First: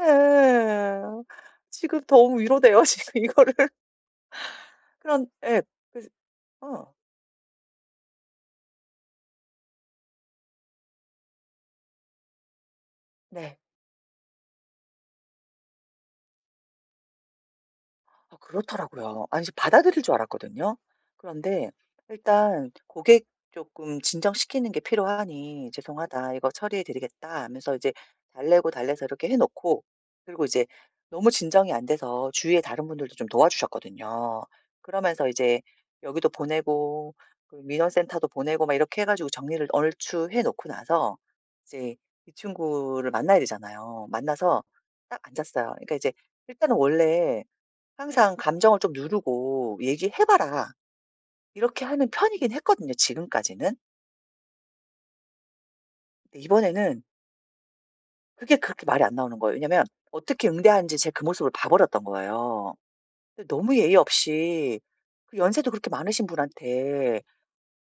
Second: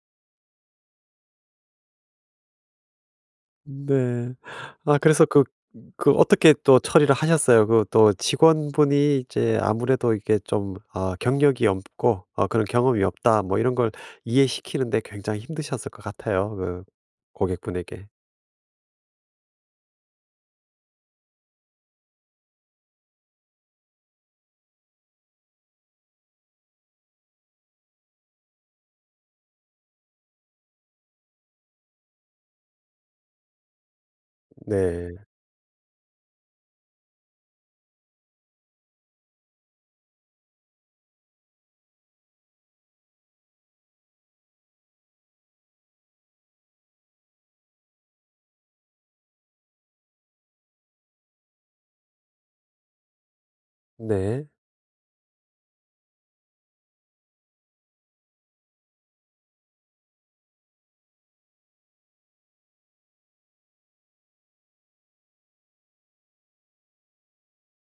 예. 지금 너무 위로돼요. 지금 이거를. 네. 아 그래서 그런 그 예. 그래서 그 어떻게 또 어. 처리를 하셨어요? 그 또 직원분이 이제 아무래도 이게 좀 어 경력이 없고 어 그런 경험이 없다 뭐 네. 이런 걸 이해시키는 데 굉장히 힘드셨을 것 같아요, 그 고객분에게. 아 그렇더라고요. 아니 이제 받아들일 줄 알았거든요. 그런데 일단 고객 쪼끔 진정시키는 게 필요하니 "죄송하다 이거 처리해 드리겠다." 하면서 이제 달래고 달래서 이렇게 해 놓고 그리고 이제 너무 진정이 안 돼서 주위에 다른 분들도 좀 도와주셨거든요. 네. 그러면서 이제 여기도 보내고 그 민원센터도 보내고 막 이렇게 해 가지고 정리를 얼추해 놓고 나서 이제 이 친구를 만나야 되잖아요. 만나서 딱 앉았어요. 그러니까 이제 일단은 원래 항상 "감정을 좀 누르고 얘기해 봐라." 이렇게 하는 편이긴 했거든요, 지금까지는. 네. 근데 이번에는 그게 그렇게 말이 안 나오는 거예요. 왜냐면 어떻게 응대하는지 제가 그 모습을 봐버렸던 거예요. 근데 너무 예의 없이 그 연세도 그렇게 많으신 분한테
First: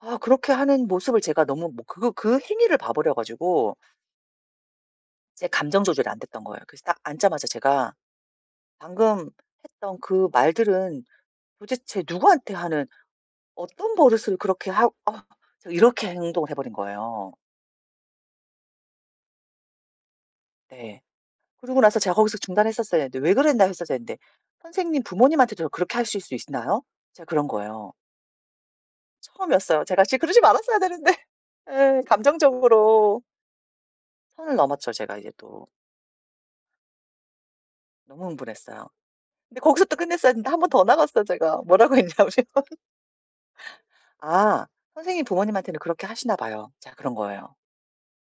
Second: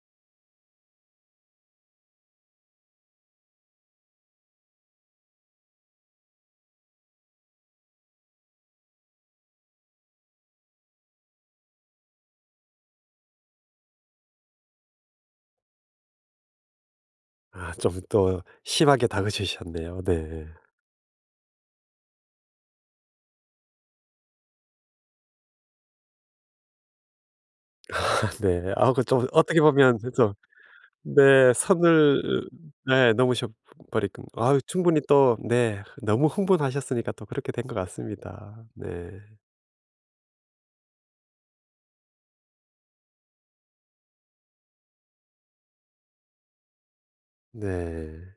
아 그렇게 하는 모습을 제가 너무 뭐 그거 그 행위를 봐버려 가지고 제 감정 조절이 안 됐던 거예요. 그래서 딱 앉자마자 제가 "방금 했던 그 말들은 도대체 누구한테 하는 어떤 버릇을 그렇게 하 어" 제가 이렇게 행동을 해 버린 거예요. 아 좀 또 심하게 다그치셨네요. 네. 네. 그러고 나서 제가 거기서 중단했었어야 되는데 "왜 그랬나요." 했었어야 했는데 "선생님 부모님한테도 그렇게 하실 수 있나요?" 제가 그런 거예요. 아 네. 아 그 좀 어떻게 처음이었어요. 보면 제가 씨 좀 그러지 말았어야 되는데. 네 예. 선을 네. 감정적으로 넘으셔 버릴 선을 아 넘었죠, 충분히 제가 이제 또 또. 네 너무 흥분하셨으니까 또 그렇게 된 것 너무 같습니다. 흥분했어요. 네. 근데 거기서 또 끝냈어야 되는데 1 번 더 나갔어요, 제가. 뭐라고 했냐면 "아 선생님이 부모님한테는 그렇게 하시나 봐요." 제가 그런 거예요. 네.